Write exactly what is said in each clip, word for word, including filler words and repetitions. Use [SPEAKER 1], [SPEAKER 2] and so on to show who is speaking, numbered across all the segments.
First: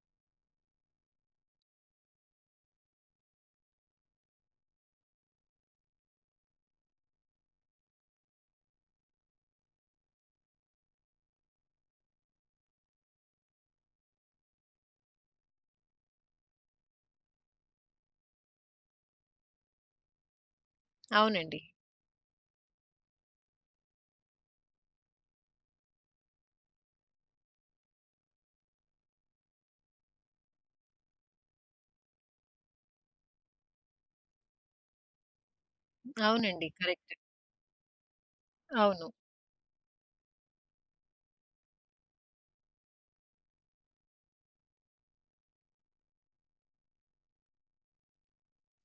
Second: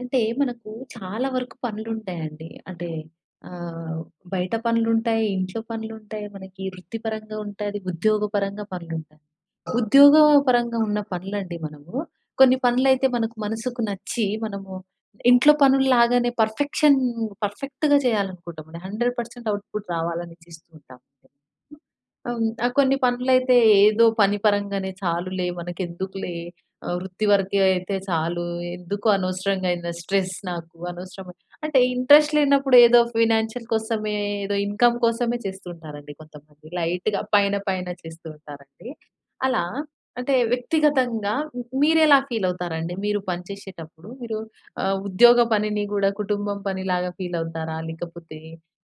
[SPEAKER 1] అంటే మనకు చాలా వరకు పనులుంటాయండి. అంటే ఆహ్, బయట పనులుంటాయి, ఇంట్లో పనులుంటాయి, మనకి వృత్తిపరంగా ఉంటది, ఉద్యోగపరంగా పనులుంటాయి. ఉద్యోగపరంగా ఉన్న పనులండి మనము. కొన్ని పనులైతే మనకు మనసుకు నచ్చి మనము ఇంట్లో పనుల్లాగానే పర్ఫెక్షన్ పర్ఫెక్ట్‌గా చేయాలనుకుంటామండి. నూరు శాతం అవుట్‌పుట్ రావాలని చేస్తూ ఉంటాం.
[SPEAKER 2] అవునండి.
[SPEAKER 1] అవును. ఆ! కొన్ని పనులైతే ఏదో పని పరంగానే చాలులే మనకెందుకులే ఆహ్, వృత్తి వరకే అయితే చాలు. ఎందుకు అనవసరంగా ఇంత స్ట్రెస్ నాకు అనవసరం. అంటే ఇంట్రెస్ట్ లేనప్పుడు ఏదో ఫైనాన్షియల్ కోసమే ఏదో ఇన్‌కమ్ కోసమే చేస్తుంటారండి కొంతమంది.
[SPEAKER 2] అవునండి. కరెక్ట్.
[SPEAKER 1] లైట్‌గా పైన పైన చేస్తూ ఉంటారండి.
[SPEAKER 2] అవును.
[SPEAKER 1] అలా అంటే వ్యక్తిగతంగా మ్ మీరెలా ఫీల్ అవుతారండి? మీరు పని చేసేటప్పుడు మీరు ఆహ్, ఉద్యోగ పనిని గూడా కుటుంబం పనిలాగా ఫీల్ అవుతారా? లేకపోతే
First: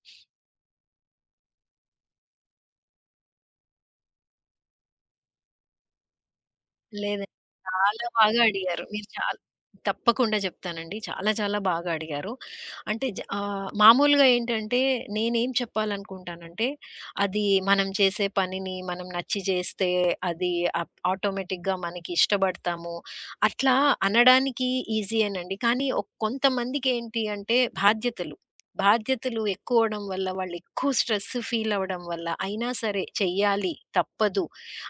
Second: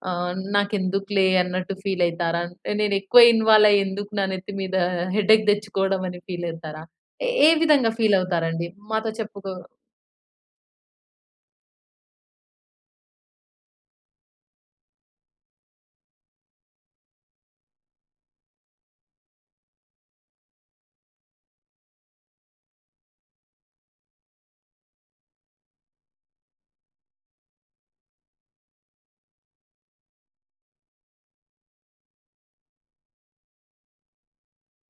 [SPEAKER 1] ఆహ్, నాకెందుకులే అన్నట్టు ఫీల్ అయితారా? అంటే నేనెక్కువ ఇన్వాల్వ్ అయ్యి ఎందుకు నా నెత్తి మీద హెడేక్ తెచ్చుకోవడం అని ఫీల్ అయితారా?
[SPEAKER 2] లేదండి.
[SPEAKER 1] ఏ ఏ విధంగా
[SPEAKER 2] చాలా
[SPEAKER 1] ఫీల్
[SPEAKER 2] బాగా
[SPEAKER 1] అవుతారండి?
[SPEAKER 2] అడిగారు. మీరు
[SPEAKER 1] మాతో
[SPEAKER 2] చాలా
[SPEAKER 1] చెప్పుకో.
[SPEAKER 2] తప్పకుండా చెప్తానండి. చాలా చాలా బాగా అడిగారు. అంటే జ ఆహ్, మామూలుగా ఏంటంటే, నేనేం చెప్పాలనుకుంటానంటే, అది మనం చేసే పనిని మనం నచ్చి చేస్తే అది అప్ ఆటోమేటిక్‌గా మనకి ఇష్టపడతాము. అట్లా అనడానికి ఈజీయేనండి. కానీ ఒ కొంతమందికేంటి అంటే బాధ్యతలు. బాధ్యతలు ఎక్కువవడం వల్ల, వాళ్ళు ఎక్కువ స్ట్రెస్ ఫీల్ అవ్వడం వల్ల అయినా సరే చెయ్యాలి తప్పదు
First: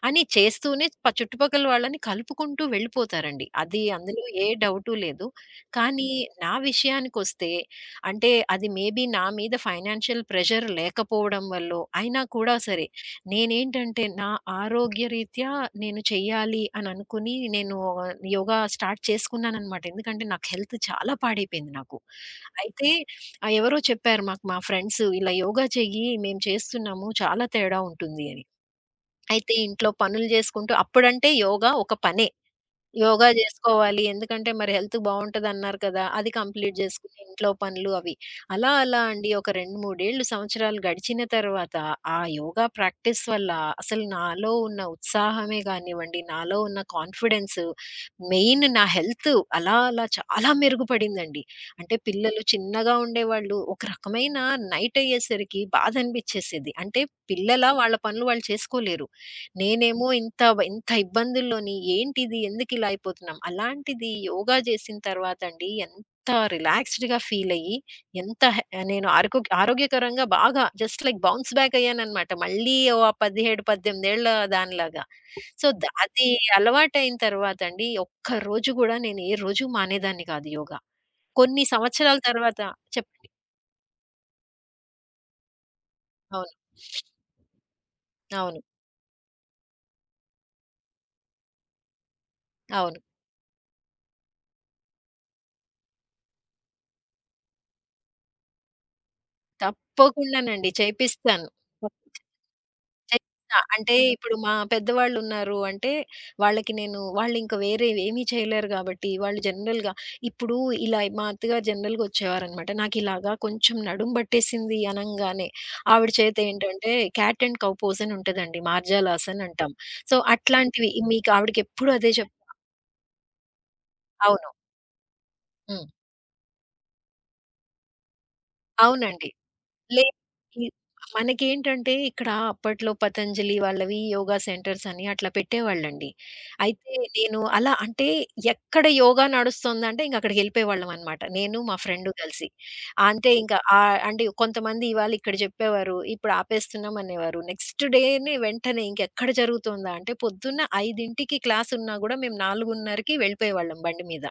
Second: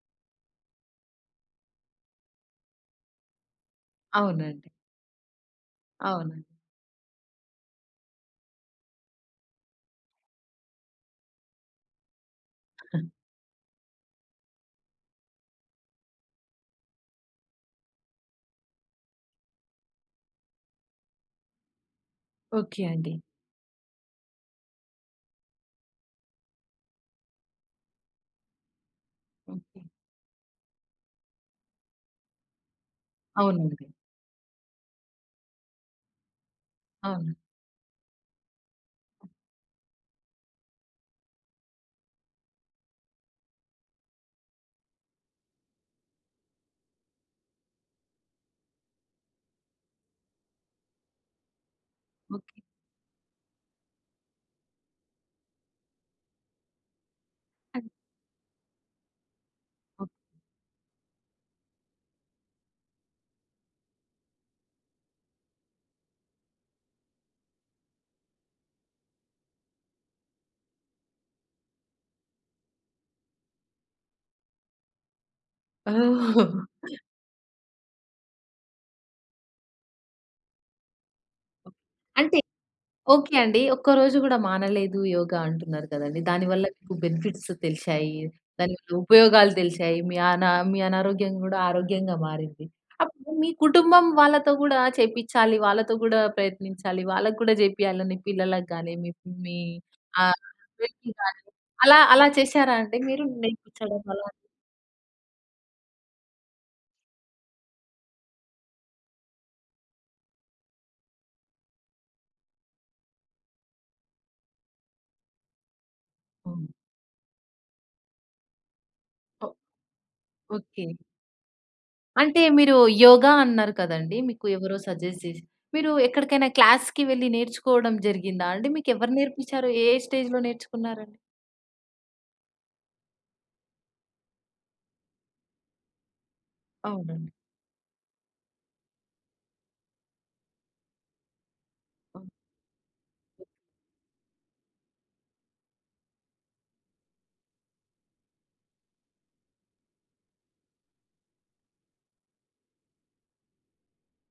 [SPEAKER 2] అని చేస్తూనే ప చుట్టుపక్కల వాళ్ళని కలుపుకుంటూ వెళ్ళిపోతారండి. అది అందులో ఏ
[SPEAKER 1] అవునండి.
[SPEAKER 2] డౌటు లేదు. కానీ
[SPEAKER 1] అవునండి.
[SPEAKER 2] నా విషయానికొస్తే, అంటే అది మేబీ నా మీద ఫైనాన్షియల్ ప్రెషర్ లేకపోవడం వల్లో అయినా కూడా సరే, నేనేంటంటే నా ఆరోగ్యరీత్యా నేను చెయ్యాలి అని అనుకుని నేను యోగా స్టార్ట్ చేసుకున్నాననమాట. ఎందుకంటే నాకు హెల్త్ చాలా పాడైపోయింది నాకు.
[SPEAKER 1] ఓకే
[SPEAKER 2] అయితే
[SPEAKER 1] అండి.
[SPEAKER 2] ఆహ్, ఎవరో చెప్పారు మాకు, మా ఫ్రెండ్స్, "ఇలా యోగా చెయ్యి, మేము చేస్తున్నాము, చాలా తేడా ఉంటుంది" అని. అయితే
[SPEAKER 1] ఓకే.
[SPEAKER 2] ఇంట్లో పనులు చేసుకుంటూ అప్పుడంటే యోగా ఒక పనే. యోగా
[SPEAKER 1] అవునండి.
[SPEAKER 2] జేసుకోవాలి, ఎందుకంటే మరి హెల్త్ బావుంటదన్నారు కదా! అది కంప్లీట్ జేసుకుని
[SPEAKER 1] అవును.
[SPEAKER 2] ఇంట్లో పనులు అవి. అలా అలా అండి ఒక రెండు, మూడు ఏళ్ళు సంవత్సరాలు గడిచిన తర్వాత ఆ యోగా ప్రాక్టీస్ వల్ల అసలు నాలో ఉన్న ఉత్సాహమే గానివ్వండి, నాలో ఉన్న కాన్ఫిడెన్స్, మెయిన్ నా హెల్త్ అలా అలా చాలా మెరుగుపడిందండి. అంటే పిల్లలు
[SPEAKER 1] ఓకే.
[SPEAKER 2] చిన్నగా ఉండేవాళ్ళు. ఒక రకమైన నైట్ అయ్యేసరికి బాధనిపిచ్చేసేది. అంటే పిల్లలా
[SPEAKER 1] అన్.
[SPEAKER 2] వాళ్ళ పనులు వాళ్ళు చేసుకోలేరు. నేనేమో ఇంత బ ఇంత ఇబ్బందుల్లోని ఏంటిది? ఎందుకిలా అయిపోతున్నాం? అలాంటిది యోగా చేసిన తర్వాత అండి ఎంత రిలాక్స్‌డ్‌గా ఫీల్ అయ్యి, ఎంత హె నేను ఆరోగ్య ఆరోగ్యకరంగా బాగా జస్ట్ లైక్ బౌన్స్ బ్యాక్ అయ్యాననమాట. మళ్ళీ ఓ పదిహేడు, పద్దెనిమిది ఏళ్ల దానిలాగా. సో, ద అది
[SPEAKER 1] ఓహ్!
[SPEAKER 2] అలవాటయిన తర్వాత అండి, ఒక్కరోజు కూడా నేను ఏ రోజు మానేదాన్ని కాదు యోగా. కొన్ని సంవత్సరాల
[SPEAKER 1] అంటే
[SPEAKER 2] తర్వాత చెప్పండి.
[SPEAKER 1] ఓకే అండి. ఒక్కరోజు గూడా మానలేదు యోగా అంటున్నారు కదండీ.
[SPEAKER 2] అవును.
[SPEAKER 1] దానివల్ల మీకు బెనిఫిట్స్ తెలిశాయి.
[SPEAKER 2] అవును.
[SPEAKER 1] దానివల్ల ఉపయోగాలు తెలిశాయి. మీ అనా మీ అనారోగ్యం గూడా ఆరోగ్యంగా మారింది.
[SPEAKER 2] అవును.
[SPEAKER 1] అప్పుడు మీ కుటుంబం వాళ్ళతో గూడా చేపిచ్చాలి. వాళ్ళతో గూడా ప్రయత్నించాలి. వాళ్ళకి గూడా జేపియాలని పిల్లలకి గాని, మీ మీ ఆహ్,
[SPEAKER 2] తప్పకుండానండి,
[SPEAKER 1] హస్బెండ్‌కి గాని
[SPEAKER 2] చేపిస్తాను. తప్
[SPEAKER 1] అలా అలా చేశారా అండి మీరు
[SPEAKER 2] చేస్తా. అంటే
[SPEAKER 1] నేర్పించడం అలా?
[SPEAKER 2] ఇప్పుడు మా పెద్దవాళ్ళున్నారు అంటే, వాళ్ళకి నేను, వాళ్ళింక వేరేవేమీ చేయలేరు గాబట్టి, వాళ్ళు జనరల్‌గా ఇప్పుడు ఇలా మా అత్తగారు జనరల్‌గా వచ్చేవారనమాట. నాకిలాగా కొంచెం నడుము బట్టేసింది అనంగానే, ఆవిడ చేత
[SPEAKER 1] హ్మ్.
[SPEAKER 2] ఏంటంటే క్యాట్ అండ్ కౌ పోజ్ అని ఉంటదండి. మార్జాలాస్ అని
[SPEAKER 1] ఓ.
[SPEAKER 2] అంటాం. So,
[SPEAKER 1] okay.
[SPEAKER 2] అట్లాంటివి మీకు ఆవిడకెప్పుడు అదే చెప్తా.
[SPEAKER 1] అంటే మీరు యోగా అన్నారు కదండీ! మీకు
[SPEAKER 2] అవును.
[SPEAKER 1] ఎవరో సజెస్ట్ చేసి.
[SPEAKER 2] హ్మ్.
[SPEAKER 1] మీరు ఎక్కడికైనా క్లాస్‌కి వెళ్లి నేర్చుకోవడం జరిగిందా అండి? మీకు ఎవరు
[SPEAKER 2] అవునండి.
[SPEAKER 1] నేర్పించారు? ఏ
[SPEAKER 2] లే
[SPEAKER 1] స్టేజ్‌లో
[SPEAKER 2] ఇ
[SPEAKER 1] నేర్చుకున్నారండి?
[SPEAKER 2] మనకేంటంటే ఇక్కడ అప్పట్లో పతంజలి వాళ్ళవి యోగా సెంటర్స్ అని అట్లా పెట్టేవాళ్ళండి. అయితే
[SPEAKER 1] అవునండి.
[SPEAKER 2] నేను అలా అంటే ఎక్కడ యోగా నడుస్తుందంటే ఇంక అక్కడికెళ్ళిపోయేవాళ్ళమనమాట, నేను మా ఫ్రెండ్
[SPEAKER 1] ఓకే.
[SPEAKER 2] కలిసి. అంతే. ఇంకా ఆహ్, అంటే కొంతమంది ఇవాళ ఇక్కడ చెప్పేవారు. ఇప్పుడు ఆపేస్తున్నాం అనేవారు. నెక్స్ట్ డేనే వెంటనే ఇంకెక్కడ జరుగుతుందా అంటే పొద్దున్న ఐదుకి క్లాస్ ఉన్నా గూడా మేము 4:30కి వెళ్ళిపోయేవాళ్ళం బండి మీద.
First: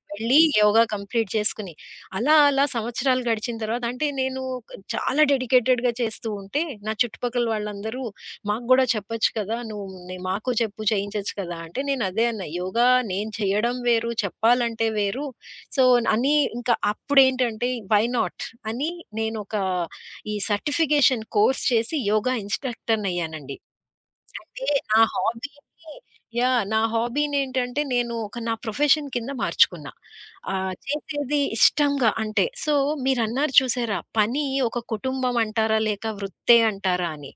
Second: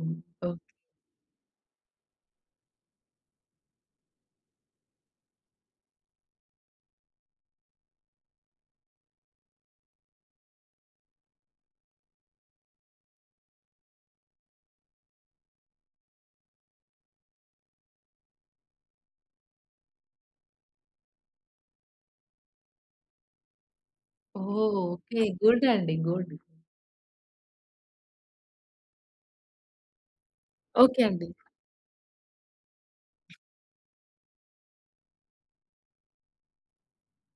[SPEAKER 1] హ్మ్.
[SPEAKER 2] వెళ్ళి
[SPEAKER 1] ఓహ్!
[SPEAKER 2] యోగా కంప్లీట్ చేసుకొని. అలా అలా సంవత్సరాలు గడిచిన తర్వాత, అంటే నేను ఒక చాలా డెడికేటెడ్‌గా చేస్తూ ఉంటే నా చుట్టుపక్కల వాళ్ళందరూ, "మాకు గూడా చెప్పొచ్చు కదా! నువ్వు నే మాకు చెప్పు, చేయించొచ్చు కదా!" అంటే నేను అదే అన్నా, "యోగా నేను చేయడం వేరు, చెప్పాలంటే వేరు." సో, అని, ఇంకా అప్పుడేంటంటే వై నాట్ అని నేనొక ఈ సర్టిఫికేషన్ కోర్స్ చేసి యోగా ఇన్‌స్ట్రక్టర్‌నయ్యానండి. అంటే
[SPEAKER 1] ఓహ్!
[SPEAKER 2] నా
[SPEAKER 1] ఓకే.
[SPEAKER 2] హాబీని,
[SPEAKER 1] గుడ్ అండి. గుడ్.
[SPEAKER 2] యాహ్, నా హాబీనేంటంటే, నేను ఒక నా ప్రొఫెషన్ కింద మార్చుకున్నా. ఆహ్,
[SPEAKER 1] ఓకే అండి.
[SPEAKER 2] చేసేది ఇష్టంగా అంటే. సో మీరన్నారు చూసారా? పని ఒక కుటుంబం అంటారా? లేక వృత్తే అంటారా అని.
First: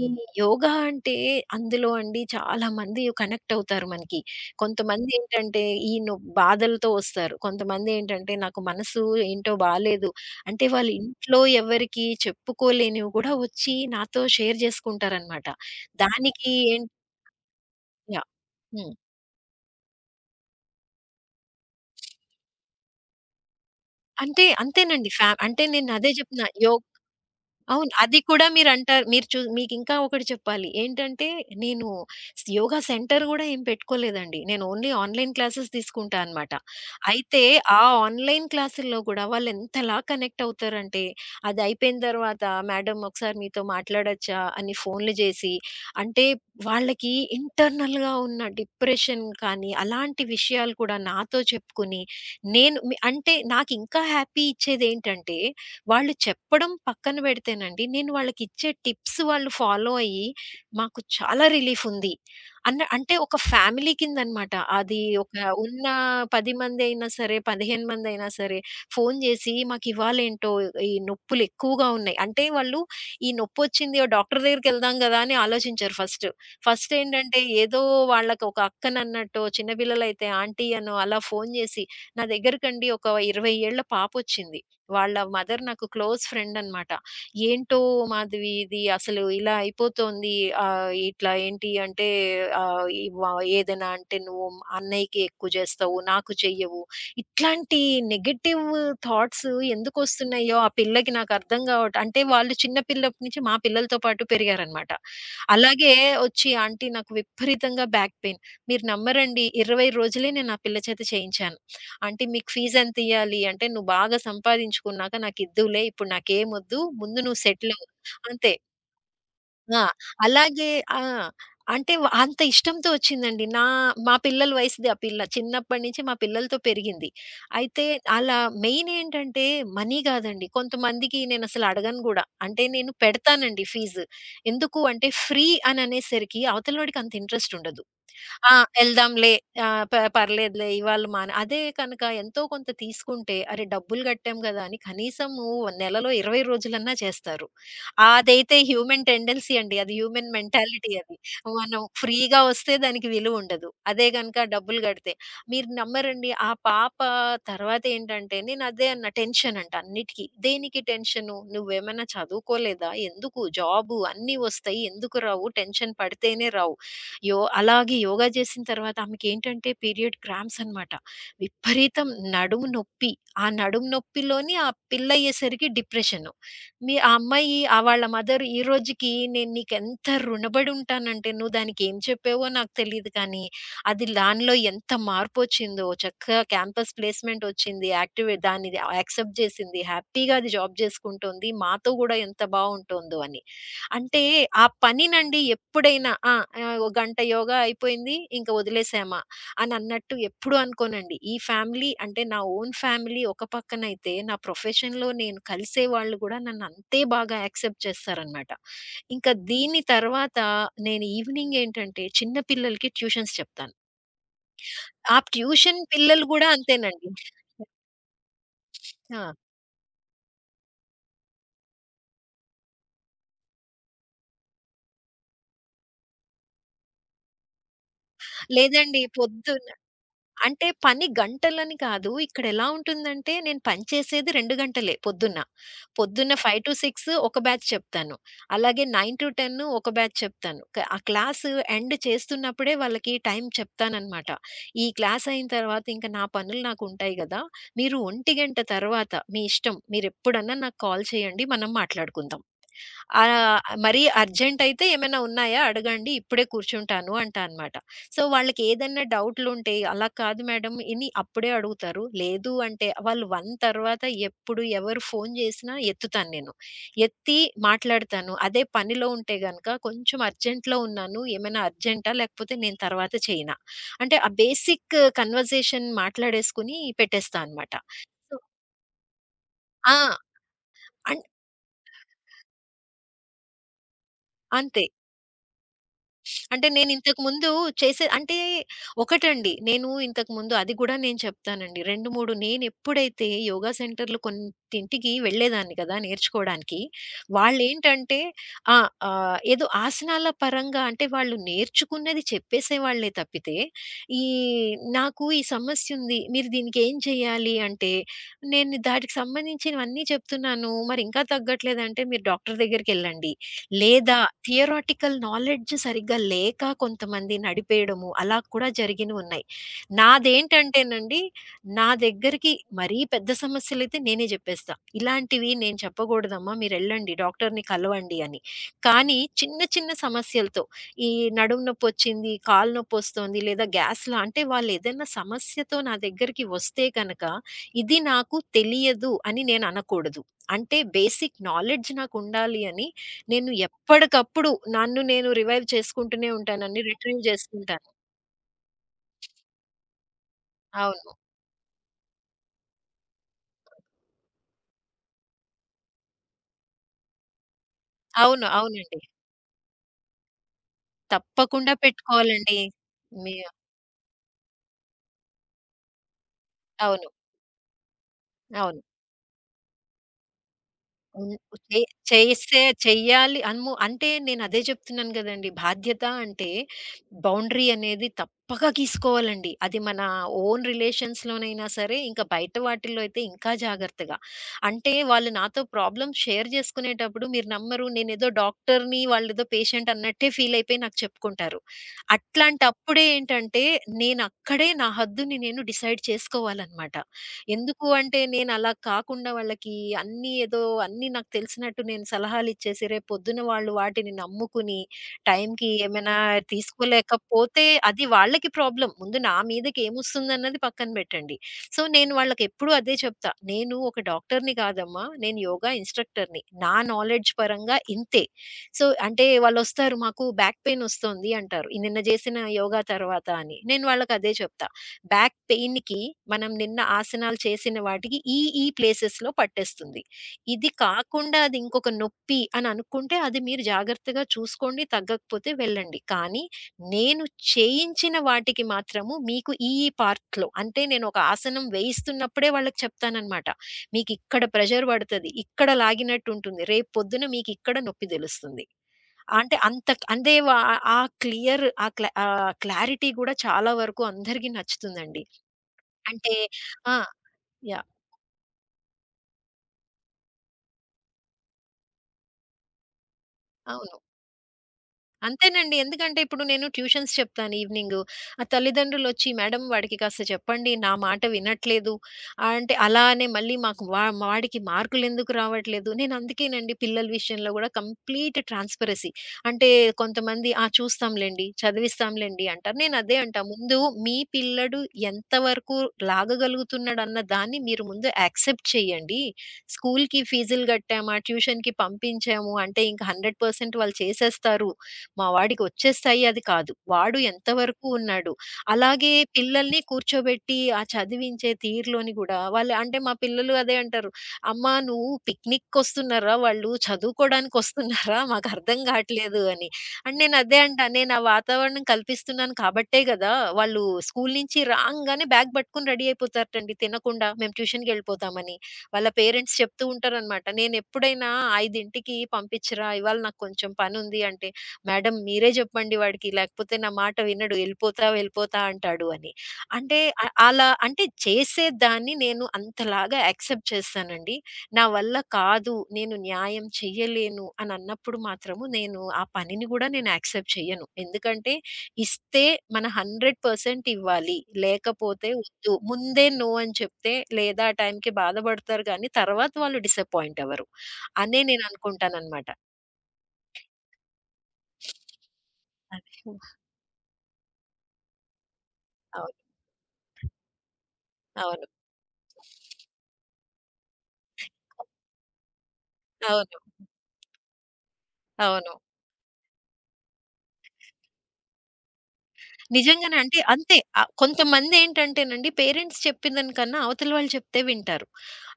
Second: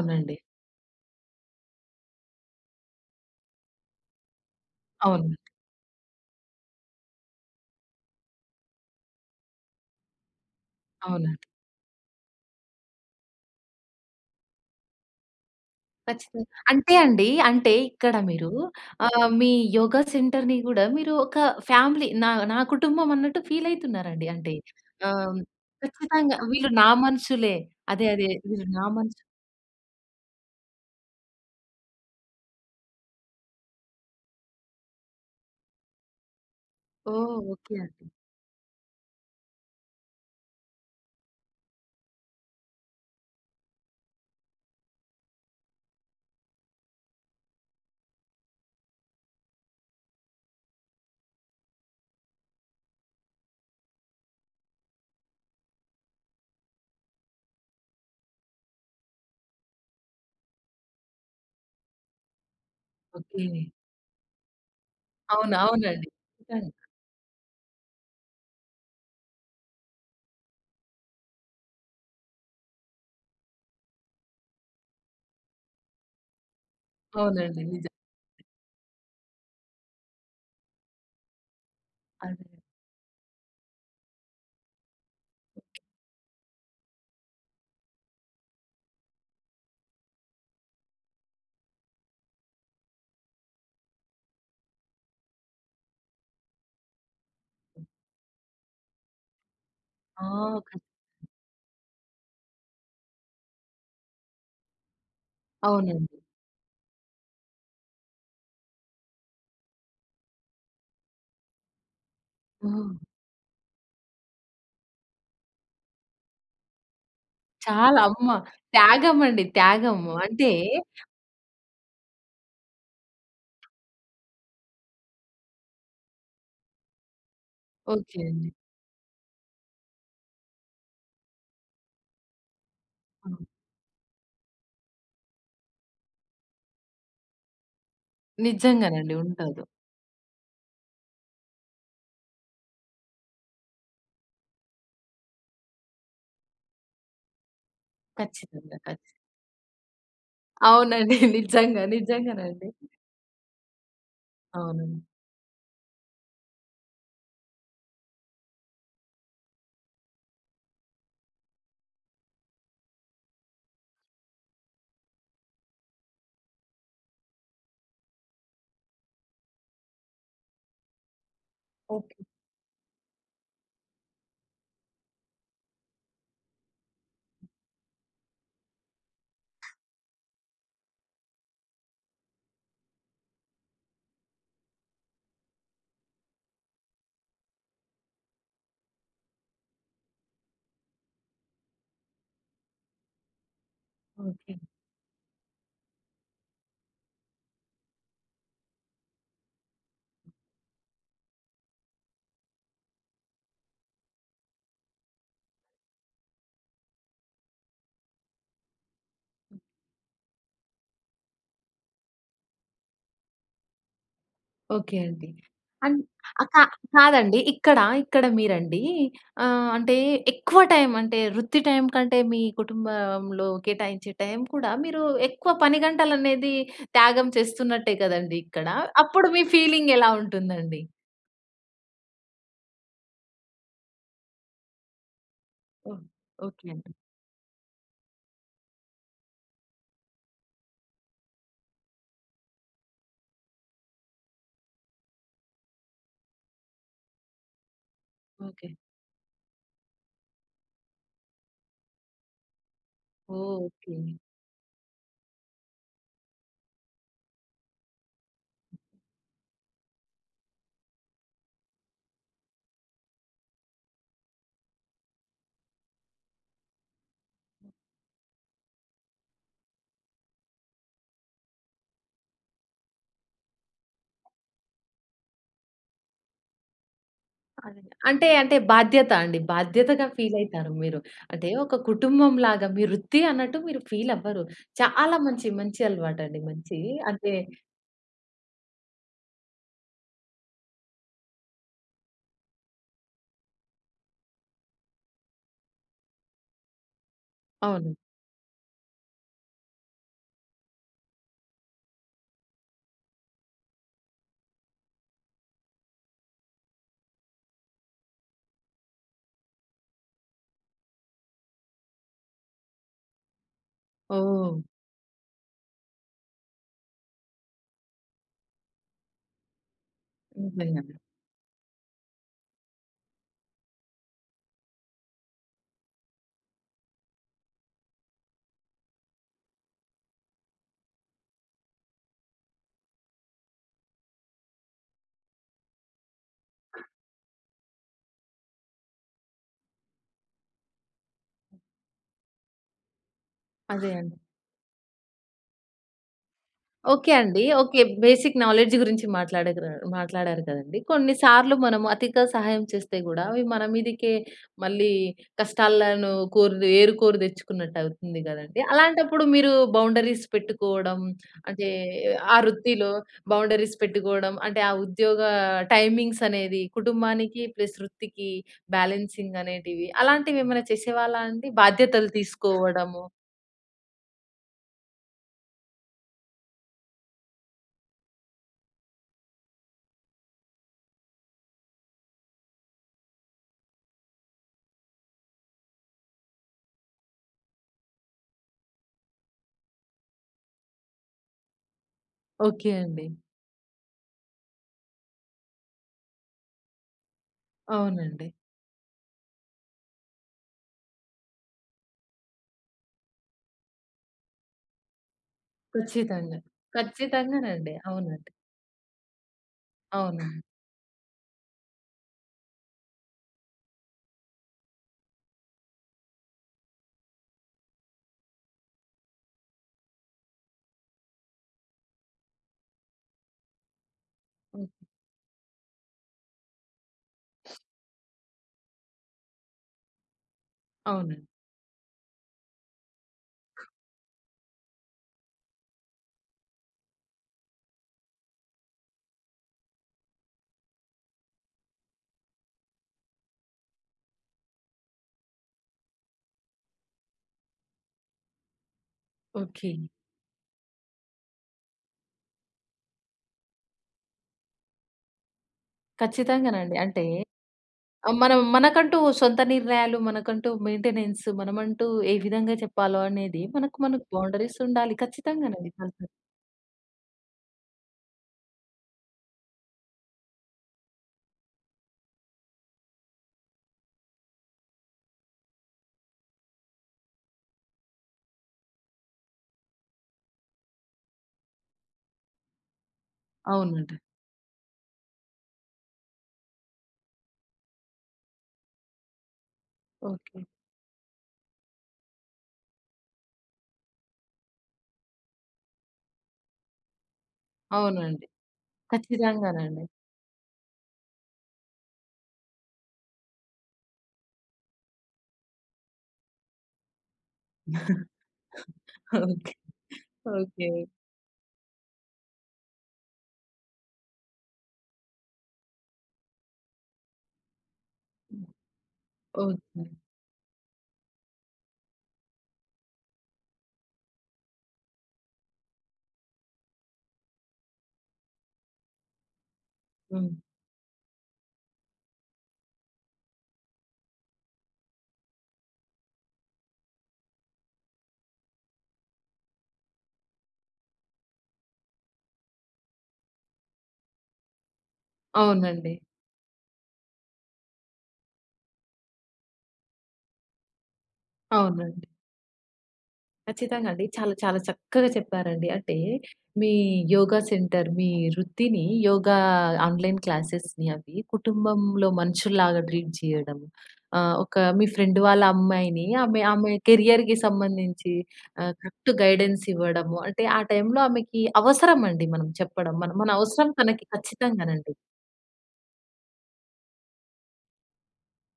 [SPEAKER 2] ఈ యోగా అంటే అందులో అండి చాలామంది కనెక్ట్ అవుతారు మనకి. కొంతమంది
[SPEAKER 1] అవును.
[SPEAKER 2] ఏంటంటే ఈ నొ బాధలతో వస్తారు. కొంతమంది ఏంటంటే నాకు మనసు ఏంటో బాలేదు, అంటే వాళ్ళు ఇంట్లో
[SPEAKER 1] అవునండి.
[SPEAKER 2] ఎవరికీ చెప్పుకోలేనివి కూడా వచ్చి నాతో షేర్ చేసుకుంటారనమాట.
[SPEAKER 1] ఖచ్చితంగా.
[SPEAKER 2] దానికి ఏంటి,
[SPEAKER 1] అంటే అండి అంటే ఇక్కడ
[SPEAKER 2] యాహ్.
[SPEAKER 1] మీరు
[SPEAKER 2] హ్మ్.
[SPEAKER 1] ఆహ్, మీ యోగా సెంటర్‌ని గూడా మీరు ఒక ఫ్యామిలీ నా నా కుటుంబం అన్నట్టు ఫీల్ అయితున్నారండి.
[SPEAKER 2] అంటే
[SPEAKER 1] అంటే
[SPEAKER 2] అంతేనండి. ఫ్యా
[SPEAKER 1] ఆహ్,
[SPEAKER 2] అంటే నేను అదే
[SPEAKER 1] ఖచ్చితంగా
[SPEAKER 2] చెప్తున్నా.
[SPEAKER 1] వీళ్ళు
[SPEAKER 2] యో
[SPEAKER 1] నా మనుషులే.
[SPEAKER 2] అవును.
[SPEAKER 1] అదే.
[SPEAKER 2] అది
[SPEAKER 1] అదే.
[SPEAKER 2] కూడా
[SPEAKER 1] వీళ్ళు నా
[SPEAKER 2] మీరంటారు. మీరు
[SPEAKER 1] మనుషులే.
[SPEAKER 2] చూ మీకింకా ఒకటి చెప్పాలి. ఏంటంటే, నేను స్ యోగా సెంటర్ గూడా ఏం పెట్టుకోలేదండి. నేను ఓన్లీ ఆన్‌లైన్ క్లాసెస్ తీసుకుంటా అనమాట.
[SPEAKER 1] ఓహ్!
[SPEAKER 2] అయితే
[SPEAKER 1] ఓకే
[SPEAKER 2] ఆ
[SPEAKER 1] అండి.
[SPEAKER 2] ఆన్‌లైన్ క్లాసుల్లో గూడా వాళ్ళెంతలా కనెక్ట్ అవుతారంటే, అదయిపోయిన తర్వాత, "మేడమ్, ఒకసారి మీతో మాట్లాడొచ్చా?" అని ఫోన్‌లు జేసి, అంటే వాళ్ళకి ఇంటర్నల్‌గా ఉన్న డిప్రెషన్ కానీ, అలాంటి విషయాలు కూడా నాతో చెప్పుకుని, నేను మి అంటే నాకింకా హ్యాపీ ఇచ్చేదేంటంటే, వాళ్ళు చెప్పడం పక్కన పెడితేనండి, నేను వాళ్ళకిచ్చే టిప్స్ వాళ్ళు ఫాలో అయ్యి, మాకు చాలా రిలీఫుంది అన్న, అంటే ఒక
[SPEAKER 1] ఓకే.
[SPEAKER 2] ఫ్యామిలీ కిందనమాట. అది ఒక
[SPEAKER 1] అవును.
[SPEAKER 2] ఉన్న
[SPEAKER 1] అవునండి.
[SPEAKER 2] పది
[SPEAKER 1] నిజంగా.
[SPEAKER 2] మందయినా సరే, పదిహేను మందయినా సరే, ఫోను చేసి మాకివాళేంటో ఈ నొప్పులెక్కువగా ఉన్నాయి. అంటే వాళ్ళు ఈ నొప్పొచ్చింది ఓ డాక్టర్ దగ్గరికెళ్దాం గదా అని ఆలోచించరు ఫస్ట్. ఫస్టేంటంటే
[SPEAKER 1] అవునండి.
[SPEAKER 2] ఏదో
[SPEAKER 1] నిజం.
[SPEAKER 2] వాళ్ళకొక అక్కనన్నట్టో, చిన్నపిల్లలైతే ఆంటీ అనో అలా ఫోను చేసి. నా
[SPEAKER 1] అదే.
[SPEAKER 2] దగ్గరకండి ఒక ఇరవై ఏళ్ల పాపొచ్చింది. వాళ్ళ మదర్ నాకు క్లోజ్ ఫ్రెండ్ అన్నమాట. "ఏంటో మాధవి, ఇది అసలు ఇలా అయిపోతోంది. ఆహ్, ఇట్లా ఏంటి అంటే, ఆహ్, ఈ వ ఏదైనా అంటే నువ్వు అన్నయ్యకి ఎక్కువ చేస్తావు, నాకు చెయ్యవు." ఇట్లాంటి నెగెటివ్ థాట్స్
[SPEAKER 1] ఆ!
[SPEAKER 2] ఎందుకొస్తున్నాయో ఆ
[SPEAKER 1] కష్.
[SPEAKER 2] పిల్లకి నాకు అర్థం కావట్ అంటే వాళ్ళు చిన్న పిల్లప్పటి నుంచి మా పిల్లలతో పాటు పెరిగారన్నమాట. అలాగే
[SPEAKER 1] అవునండి.
[SPEAKER 2] వచ్చి, ఆంటీ నాకు విపరీతంగా బ్యాక్ పెయిన్. మీరు నమ్మరండి, ఇరవై రోజులే నేను ఆ పిల్ల చేత చేయించాను. అంటే మీకు
[SPEAKER 1] హ్మ్.
[SPEAKER 2] ఫీజెంతియ్యాలి అంటే, "నువ్వు బాగా సంపాదించుకున్నాక నాకిద్దువులే, ఇప్పుడు నాకేమొద్దు. ముందు నువ్వు సెటిలవ్వు."
[SPEAKER 1] చాలా అమ్మ
[SPEAKER 2] అంతే.
[SPEAKER 1] త్యాగం అండి.
[SPEAKER 2] ఆ!
[SPEAKER 1] త్యాగం. అంటే
[SPEAKER 2] అలాగే, ఆ! అంటే వ అంత ఇష్టంతో ఒచ్చిందండి. నా మా పిల్లల వయసుది ఆ పిల్ల. చిన్నప్పటి నుంచి మా పిల్లలతో పెరిగింది. అయితే
[SPEAKER 1] ఓకే
[SPEAKER 2] అలా
[SPEAKER 1] అండి.
[SPEAKER 2] మెయినేంటంటే మనీ గాదండి. కొంతమందికి నేనసలు అడగను గూడా. అంటే నేను
[SPEAKER 1] అవును.
[SPEAKER 2] పెడతానండి ఫీజు. ఎందుకు అంటే ఫ్రీ అననేసరికి అవతలోడికంత ఇంట్రెస్టుండదు. ఆ!
[SPEAKER 1] నిజంగానండి.
[SPEAKER 2] ఎళ్దాంలే.
[SPEAKER 1] ఉంటాదు.
[SPEAKER 2] ఆ! ప పర్లేదులే ఇవాళ మాన అదే కనుక ఎంతో కొంత తీసుకుంటే, అరే! డబ్బులు కట్టాం గదా! అని కనీసము నెలలో ఇరవై రోజులన్నా చేస్తారు. అదైతే
[SPEAKER 1] ఖచ్చితంగా.
[SPEAKER 2] హ్యూమన్
[SPEAKER 1] ఖచ్చి.
[SPEAKER 2] టెండెన్సీ అండి. అది హ్యూమన్ మెంటాలిటీ అది.
[SPEAKER 1] అవునండి.
[SPEAKER 2] మనం
[SPEAKER 1] నిజంగా.
[SPEAKER 2] ఫ్రీగా
[SPEAKER 1] నిజంగానండి.
[SPEAKER 2] వస్తే దానికి విలువ ఉండదు. అదే గనుక డబ్బులు
[SPEAKER 1] అవునండి.
[SPEAKER 2] కడితే. మీరు నమ్మరండి, ఆ పాప తర్వాత ఏంటంటే, నేను అదే అన్న, టెన్షన్ అంట అన్నిటికి. దేనికి టెన్షను? నువ్వేమన్నా చదువుకోలేదా? ఎందుకు? జాబు అన్నీ వస్తాయి. ఎందుకు రావు? టెన్షన్ పడితేనే రావు. యో అలాగే యోగా చేసిన తర్వాత ఆమెకేంటంటే పీరియడ్ క్రాంప్స్ అనమాట. విపరీతం
[SPEAKER 1] ఓకే.
[SPEAKER 2] నడుము నొప్పి. ఆ నడుము నొప్పిలోని ఆ పిల్లయ్యేసరికి డిప్రెషను. మీ ఆ అమ్మాయి, ఆ వాళ్ళ మదర్, ఈ రోజుకి నేను నీకెంత రుణబడి ఉంటానంటే, నువ్వు దానికేం చెప్పావో నాకు తెలీదు కానీ, అది దానిలో ఎంత మార్పొచ్చిందో, చక్కగా క్యాంపస్ ప్లేస్‌మెంట్ వచ్చింది. యాక్టివే దాన్ని యాక్సెప్ట్ చేసింది. హ్యాపీగా అది జాబ్ చేసుకుంటోంది. మాతో గూడా ఎంత బావుంటోందో అని. అంటే
[SPEAKER 1] ఓకే.
[SPEAKER 2] ఆ పనినండి ఎప్పుడైనా ఆ! ఆహ్, ఓ గంట యోగా అయిపోయింది, ఇంక వదిలేసామా అనన్నట్టు ఎప్పుడు అనుకోనండి. ఈ ఫ్యామిలీ అంటే, నా ఓన్ ఫ్యామిలీ ఒక పక్కనైతే, నా ప్రొఫెషన్‌లో నేను కలిసే వాళ్ళు గూడా నన్నంతే బాగా యాక్సెప్ట్ చేస్తారనమాట. ఇంకా దీని తర్వాత నేను ఈవినింగ్ ఏంటంటే చిన్న పిల్లలకి ట్యూషన్స్ చెప్తాను.
[SPEAKER 1] ఓకే
[SPEAKER 2] ఆ
[SPEAKER 1] అండి.
[SPEAKER 2] ట్యూషన్
[SPEAKER 1] అన్.
[SPEAKER 2] పిల్లలు గూడా
[SPEAKER 1] ఆహ్, కా
[SPEAKER 2] అంతేనండి.
[SPEAKER 1] కాదండి. ఇక్కడ, ఇక్కడ మీరండి
[SPEAKER 2] ఆ!
[SPEAKER 1] ఆహ్, అంటే ఎక్కువ టైం అంటే వృత్తి టైం కంటే మీ కుటుంబంలో కేటాయించే టైం కూడా మీరు ఎక్కువ పని గంటలనేది త్యాగం చేస్తున్నట్టే కదండీ ఇక్కడ.
[SPEAKER 2] లేదండి,
[SPEAKER 1] అప్పుడు మీ
[SPEAKER 2] పొద్దున
[SPEAKER 1] ఫీలింగ్ ఎలా
[SPEAKER 2] అంటే
[SPEAKER 1] ఉంటుందండి?
[SPEAKER 2] పని గంటలని కాదు. ఇక్కడెలా ఉంటుందంటే, నేను పని చేసేది రెండు గంటలే పొద్దున్న.
[SPEAKER 1] ఓహ్!
[SPEAKER 2] పొద్దున్న
[SPEAKER 1] ఓకే అండి.
[SPEAKER 2] ఐదు ఆరు ఒక బ్యాచ్ చెప్తాను. అలాగే తొమ్మిది పది ఒక బ్యాచ్ చెప్తాను. క ఆ క్లాస్ ఎండ్ చేస్తున్నప్పుడే వాళ్ళకి టైం చెప్తాననమాట. ఈ క్లాస్ అయిన తర్వాత ఇంక నా పనులు నాకుంటాయి గదా! మీరు ఒక గంట
[SPEAKER 1] ఓకే.
[SPEAKER 2] తర్వాత మీ ఇష్టం, మీరెప్పుడన్నా నాకు కాల్ చేయండి. మనం మాట్లాడుకుందాం. ఆ!
[SPEAKER 1] ఓహ్! ఓకే.
[SPEAKER 2] మరీ అర్జెంటయితే ఏమైనా ఉన్నాయా అడగండి. ఇప్పుడే కూర్చుంటాను అంటా అన్నమాట. సో, వాళ్ళకేదన్నా డౌట్‌లుంటే, అలా కాదు మేడం ఇని అప్పుడే అడుగుతారు. లేదు అంటే వాళ్ళు ఒకటి తర్వాత ఎప్పుడు ఎవరు ఫోను చేసినా ఎత్తుతాను నేను. ఎత్తి మాట్లాడతాను. అదే పనిలో ఉంటే గనక కొంచెం అర్జెంట్‌లో ఉన్నాను, ఏమైనా అర్జెంటా? లేకపోతే నేను తర్వాత చేయనా? అంటే ఆ బేసిక్ కన్వర్జేషన్ మాట్లాడేసుకొని పెట్టేస్తా అన్నమాట.
[SPEAKER 1] అదే. అంటే,
[SPEAKER 2] సో
[SPEAKER 1] అంటే బాధ్యత అండి.
[SPEAKER 2] ఆ!
[SPEAKER 1] బాధ్యతగా ఫీల్ అయితారు మీరు.
[SPEAKER 2] అన్
[SPEAKER 1] అంటే ఒక కుటుంబంలాగా మీ వృత్తి అన్నట్టు మీరు ఫీల్ అవ్వరు.
[SPEAKER 2] అంతే.
[SPEAKER 1] చాలా మంచి, మంచి అలవాటండి.
[SPEAKER 2] అంటే
[SPEAKER 1] మంచి అంటే
[SPEAKER 2] నేనింతకుముందు చేసే అంటే ఒకటండి, నేను ఇంతకుముందు అది గూడా నేను చెప్తానండి. రెండు, మూడు నేనెప్పుడైతే యోగా సెంటర్‌లు కొన్నింటికి వెళ్ళేదాన్ని కదా! నేర్చుకోవడానికి.
[SPEAKER 1] అవును.
[SPEAKER 2] వాళ్ళేంటంటే ఆ! ఆహ్, ఏదో ఆసనాల పరంగా అంటే వాళ్ళు నేర్చుకున్నది చెప్పేసేవాళ్ళే తప్పితే, ఈ నాకు ఈ సమస్యుంది, మీరు దీనికేం చేయాలి అంటే, నేను దాటికి సంబంధించినవన్నీ చెప్తున్నాను. మరింకా తగ్గట్లేదంటే మీరు డాక్టర్ దగ్గరికెళ్ళండి. లేదా
[SPEAKER 1] ఓహ్!
[SPEAKER 2] థియరాటికల్ నాలెడ్జ్ సరిగ్గా లేక కొంతమంది నడిపేయడము అలా కూడా జరిగినున్నాయి.
[SPEAKER 1] నిజంగానే.
[SPEAKER 2] నాదేంటంటేనండి, నా దగ్గరికి మరీ పెద్ద సమస్యలైతే నేనే జెప్పేస్తా. ఇలాంటివి నేను చెప్పకూడదమ్మా, మీరెళ్ళండి డాక్టర్‌ని కలవండి అని. కానీ చిన్న చిన్న సమస్యలతో, ఈ నడుము నొప్పొచ్చింది, కాలు నొప్పొస్తోంది, లేదా గ్యాస్‌లా అంటే, వాళ్ళేదైనా సమస్యతో నా దగ్గరికి వస్తే గనక ఇది నాకు తెలియదు అని నేననకూడదు. అంటే బేసిక్ నాలెడ్జ్ నాకుండాలి అని నేను
[SPEAKER 1] అదే అండి.
[SPEAKER 2] ఎప్పటికప్పుడు నన్ను నేను రివైవ్ చేసుకుంటూనే ఉంటానండి.
[SPEAKER 1] ఓకే
[SPEAKER 2] రిట్రీవ్
[SPEAKER 1] అండి. ఓకే.
[SPEAKER 2] చేసుకుంటాను.
[SPEAKER 1] బేసిక్ నాలెడ్జ్ గురించి మాట్లాడగర మాట్లాడారు కదండీ.
[SPEAKER 2] అవును.
[SPEAKER 1] కొన్ని సార్లు మనము అతిగా సహాయం చేస్తే గూడా అవి మన మీదకే మళ్ళీ కష్టాలను కోరి ఏరుకోరి తెచ్చుకున్నట్టు అవుతుంది
[SPEAKER 2] అవును.
[SPEAKER 1] గదండీ.
[SPEAKER 2] అవునండి.
[SPEAKER 1] అలాంటప్పుడు మీరు బౌండరీస్ పెట్టుకోవడం అంటే
[SPEAKER 2] తప్పకుండా
[SPEAKER 1] ఆ
[SPEAKER 2] పెట్టుకోవాలండి.
[SPEAKER 1] వృత్తిలో
[SPEAKER 2] మీ
[SPEAKER 1] బౌండరీస్ పెట్టుకోవడం అంటే ఆ ఉద్యోగ టైమింగ్స్ అనేది
[SPEAKER 2] అవును.
[SPEAKER 1] కుటుంబానికి ప్లస్ వృత్తికి
[SPEAKER 2] అవును.
[SPEAKER 1] బ్యాలెన్సింగ్ అనేటివి అలాంటివేమైనా చేసేవాళ్ళా
[SPEAKER 2] హ్మ్.
[SPEAKER 1] అండి?
[SPEAKER 2] చే
[SPEAKER 1] బాధ్యతలు
[SPEAKER 2] చేస్తే
[SPEAKER 1] తీసుకోవడము.
[SPEAKER 2] చెయ్యాలి అమ్ము, అంటే నేనదే జెప్తున్నాను గదండీ. బాధ్యత అంటే బౌండరీ అనేది తప్పక గీసుకోవాలండి. అది మన ఓన్ రిలేషన్స్‌లోనైనా సరే, ఇంకా బయట వాటిల్లో అయితే ఇంకా జాగ్రత్తగా. అంటే వాళ్ళు నాతో ప్రాబ్లమ్స్ షేర్ జేసుకునేటప్పుడు, మీరు నమ్మరు, నేనేదో డాక్టర్‌ని, వాళ్ళేదో పేషెంట్ అన్నట్టే ఫీల్ అయిపోయి నాకు చెప్పుకుంటారు.
[SPEAKER 1] ఓకే
[SPEAKER 2] అట్లాంటప్పుడే
[SPEAKER 1] అండి.
[SPEAKER 2] ఏంటంటే, నేనక్కడే నా హద్దుని నేను డిసైడ్ చేసుకోవాలనమాట. ఎందుకు అంటే
[SPEAKER 1] అవునండి.
[SPEAKER 2] నేనలా కాకుండా వాళ్ళకి అన్నీ ఏదో అన్నీ నాకు తెలిసినట్టు నేను సలహాలిచ్చేసి రేపొద్దున వాళ్ళు వాటిని నమ్ముకుని టైంకి ఏమైనా
[SPEAKER 1] ఖచ్చితంగా.
[SPEAKER 2] తీసుకోలేకపోతే
[SPEAKER 1] ఖచ్చితంగానండి.
[SPEAKER 2] అది
[SPEAKER 1] అవునండి.
[SPEAKER 2] వాళ్ళకి ప్రాబ్లమ్. ముందు నా మీదకి
[SPEAKER 1] అవునండి.
[SPEAKER 2] ఏమొస్తుందన్నది పక్కన పెట్టండి. సో, నేను వాళ్ళకెప్పుడూ అదే చెప్తా. నేను ఒక డాక్టర్‌ని కాదమ్మా. నేను యోగా ఇన్‌స్ట్రక్టర్‌ని. నా నాలెడ్జ్ పరంగా ఇంతే. సో, అంటే వాళ్ళొస్తారు, మాకు బ్యాక్ పెయిన్ ఒస్తోంది అంటారు, ఈ నిన్న చేసిన యోగా తర్వాత అని. నేను వాళ్ళకదే చెప్తా.
[SPEAKER 1] హ్మ్.
[SPEAKER 2] బ్యాక్ పెయిన్‌కి మనం నిన్న ఆసనాలు చేసిన వాటికి ఈ, ఈ ప్లేసెస్‌లో పట్టేస్తుంది. ఇది
[SPEAKER 1] అవునండి.
[SPEAKER 2] కాకుండా అది ఇంకొక నొప్పి అని అనుకుంటే అది మీరు జాగ్రత్తగా చూసుకోండి. తగ్గకపోతే వెళ్ళండి. కానీ నేను చేయించిన వాటికి మాత్రము మీకు ఈ, ఈ పార్ట్‌లో, అంటే నేను ఒక ఆసనం వేయిస్తున్నప్పుడే వాళ్ళకి చెప్తాననమాట. మీకు ఇక్కడ ప్రెషర్ పడతది. ఇక్కడ లాగినట్టు ఉంటుంది. రేపు పొద్దున మీకు ఇక్కడ నొప్పి తెలుస్తుంది. అంటే
[SPEAKER 1] ఓకే.
[SPEAKER 2] అంత అందే వ ఆ క్లియర్ ఆ క్లా ఆహ్, క్లారిటీ గూడా చాలా వరకు అందరికి నచ్చుతుందండి. అంటే
[SPEAKER 1] ఖచ్చితంగానండి.
[SPEAKER 2] ఆ!
[SPEAKER 1] అంటే
[SPEAKER 2] యాహ్!
[SPEAKER 1] ఆహ్, మనం మనకంటూ సొంత నిర్ణయాలు, మనకంటూ మెయింటెనెన్స్, మనమంటూ ఏ విధంగా చెప్పాలో అనేది మనకు
[SPEAKER 2] అవును.
[SPEAKER 1] మనకు బౌండరీస్ ఉండాలి. ఖచ్చితంగానండి.
[SPEAKER 2] అంతేనండి.
[SPEAKER 1] కరెక్ట్.
[SPEAKER 2] ఎందుకంటే ఇప్పుడు నేను ట్యూషన్స్ చెప్తాను ఈవినింగు. ఆ తల్లిదండ్రులొచ్చి, "మేడం వాడికి కాస్త చెప్పండి. నా మాట వినట్లేదు." ఆహ్, అంటే అలా అని మళ్ళీ మాకు వా వాడికి మార్కులెందుకు రావట్లేదు. నేను అందుకేనండి పిల్లల విషయంలో గూడా కంప్లీట్ ట్రాన్స్‌పరసీ. అంటే కొంతమంది, "ఆ! చూస్తాంలెండి, చదివిస్తాంలెండి" అంటారు. నేనదే అంటా, ముందు
[SPEAKER 1] అవునండి.
[SPEAKER 2] మీ పిల్లడు ఎంతవరకు లాగగలుగుతున్నాడన్న దాన్ని మీరు ముందు యాక్సెప్ట్ చేయండి. స్కూల్‌కి
[SPEAKER 1] ఓకే.
[SPEAKER 2] ఫీజులు గట్టామా, ట్యూషన్‌కి పంపించాము అంటే ఇంక నూరు శాతం వాళ్ళు చేసేస్తారు, మా వాడికి వచ్చేస్తాయి అది కాదు. వాడు ఎంతవరకు
[SPEAKER 1] అవునండి.
[SPEAKER 2] ఉన్నాడు. అలాగే పిల్లల్ని
[SPEAKER 1] ఖచ్చితంగానండి.
[SPEAKER 2] కూర్చోబెట్టి ఆ చదివించే తీరులోని గూడా, వాళ్ళు, అంటే మా పిల్లలు అదే అంటారు, "అమ్మా నువ్వు పిక్నిక్‌కొస్తున్నారా? వాళ్ళు చదువుకోడానికొస్తున్నారా? మాకర్థం గాట్లేదు"
[SPEAKER 1] ఓకే.
[SPEAKER 2] అని. అండ్ నేనదే
[SPEAKER 1] ఓకే.
[SPEAKER 2] అంటా, నేను ఆ వాతావరణం కల్పిస్తున్నాను కాబట్టే గదా! వాళ్ళు స్కూలు నుంచి రాంగానే బ్యాగ్ పట్టుకొని రెడీ అయిపోతారండి తినకుండా. మేము ట్యూషన్‌కెళ్ళిపోతామని. వాళ్ళ పేరెంట్స్ చెప్తూ
[SPEAKER 1] ఓకే.
[SPEAKER 2] ఉంటారనమాట. నేనెప్పుడైనా, "5కి పంపించరా ఇవాళ నాకు కొంచెం పనుంది" అంటే, మేడం మీరే చెప్పండి వాడికి, లేకపోతే నా మాట వినడు, ఎళ్ళిపోతా, వెళ్ళిపోతా అంటాడు అని. అంటే అ
[SPEAKER 1] హ్మ్.
[SPEAKER 2] అలా అంటే చేసేదాన్ని నేను అంతలాగా యాక్సెప్ట్ చేస్తానండి. నా వల్ల కాదు, నేను న్యాయం చెయ్యలేను అని అన్నప్పుడు మాత్రము నేను ఆ పనిని గూడా నేను యాక్సెప్ట్ చెయ్యను. ఎందుకంటే ఇస్తే మన నూరు శాతం ఇవ్వాలి. లేకపోతే వద్దు.
[SPEAKER 1] అవునండి.
[SPEAKER 2] ముందే నో అని చెప్తే లేదా ఆ టైంకి బాధపడతారు గానీ తర్వాత వాళ్ళు డిసప్పాయింట్ అవ్వరు అనే నేను
[SPEAKER 1] అవునండి.
[SPEAKER 2] అనుకుంటాననమాట.
[SPEAKER 1] ఖచ్చితంగా అండి. చాలా చాలా చక్కగా చెప్పారండి. అంటే
[SPEAKER 2] అదే.
[SPEAKER 1] మీ యోగా సెంటర్, మీ వృత్తిని
[SPEAKER 2] అవును.
[SPEAKER 1] యోగా ఆన్‌లైన్ క్లాసెస్‌ని అవి
[SPEAKER 2] అవును.
[SPEAKER 1] కుటుంబంలో మనుషుల్లాగా ట్రీట్ చేయడం. ఆహ్, ఒక మీ ఫ్రెండ్ వాళ్ళ అమ్మాయిని ఆమె,
[SPEAKER 2] అవును.
[SPEAKER 1] ఆమె కెరియర్‌కి సంబంధించి
[SPEAKER 2] అవును.
[SPEAKER 1] ఆహ్, కరెక్ట్ గైడెన్స్ ఇవ్వడము. అంటే ఆ టైంలో ఆమెకి అవసరం అండి మనం చెప్పడం. మన,
[SPEAKER 2] నిజంగానే
[SPEAKER 1] మన
[SPEAKER 2] అంటే
[SPEAKER 1] అవసరం
[SPEAKER 2] అంతే.
[SPEAKER 1] తనకి
[SPEAKER 2] ఆహ్,
[SPEAKER 1] ఖచ్చితంగానండి.
[SPEAKER 2] కొంతమందేంటంటేనండి పేరెంట్స్ చెప్పిన దానికన్నా అవతల వాళ్ళు చెప్తే వింటారు.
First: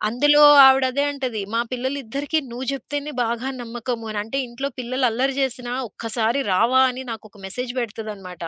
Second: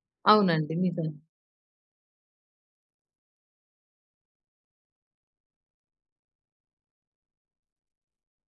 [SPEAKER 2] అందులో
[SPEAKER 1] అవునండి.
[SPEAKER 2] ఆవిడ అదే
[SPEAKER 1] నిజం.
[SPEAKER 2] అంటది, మా పిల్లలిద్దరికీ నువ్వు చెప్తేనే బాగా నమ్మకము అని. అంటే ఇంట్లో పిల్లలు అల్లరి చేసినా ఒక్కసారి రావా అని నాకొక మెసేజ్ పెడతదనమాట.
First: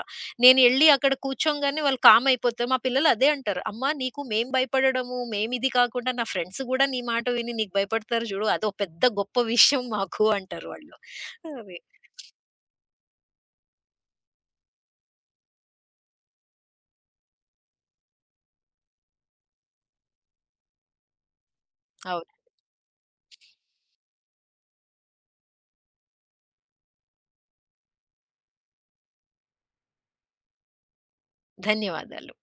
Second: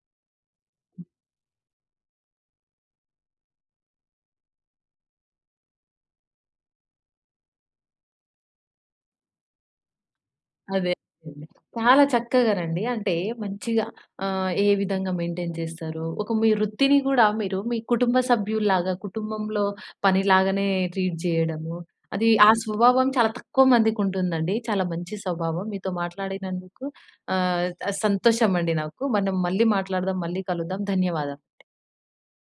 [SPEAKER 2] నేను ఎళ్లి అక్కడ కూర్చోంగానే వాళ్ళు కామ్ అయిపోతారు. మా పిల్లలు అదే అంటారు, అమ్మా నీకు మేము భయపడడము, మేమిది కాకుండా నా ఫ్రెండ్స్ కూడా నీ మాట విని నీకు భయపడతారు చూడు. అదో పెద్ద గొప్ప విషయం మాకు అంటారు
[SPEAKER 1] అదే.
[SPEAKER 2] వాళ్ళు.
[SPEAKER 1] అదేలే.
[SPEAKER 2] అది.
[SPEAKER 1] చాలా చక్కగానండి. అంటే మంచిగా ఆహ్, ఏ విధంగా మెయింటైన్ చేస్తారు? ఒక మీ వృత్తిని గూడా మీరు మీ కుటుంబ సభ్యుల్లాగా, కుటుంబంలో పనిలాగానే ట్రీట్ జేయడము. అది
[SPEAKER 2] అవును.
[SPEAKER 1] ఆ స్వభావం చాలా తక్కువ మందికుంటుందండి. చాలా మంచి స్వభావం. మీతో మాట్లాడినందుకు ఆహ్, సంతోషమండి నాకు. మనం మళ్ళీ మాట్లాడదాం. మళ్ళీ కలుద్దాం. ధన్యవాదాలు.
[SPEAKER 2] ధన్యవాదాలు.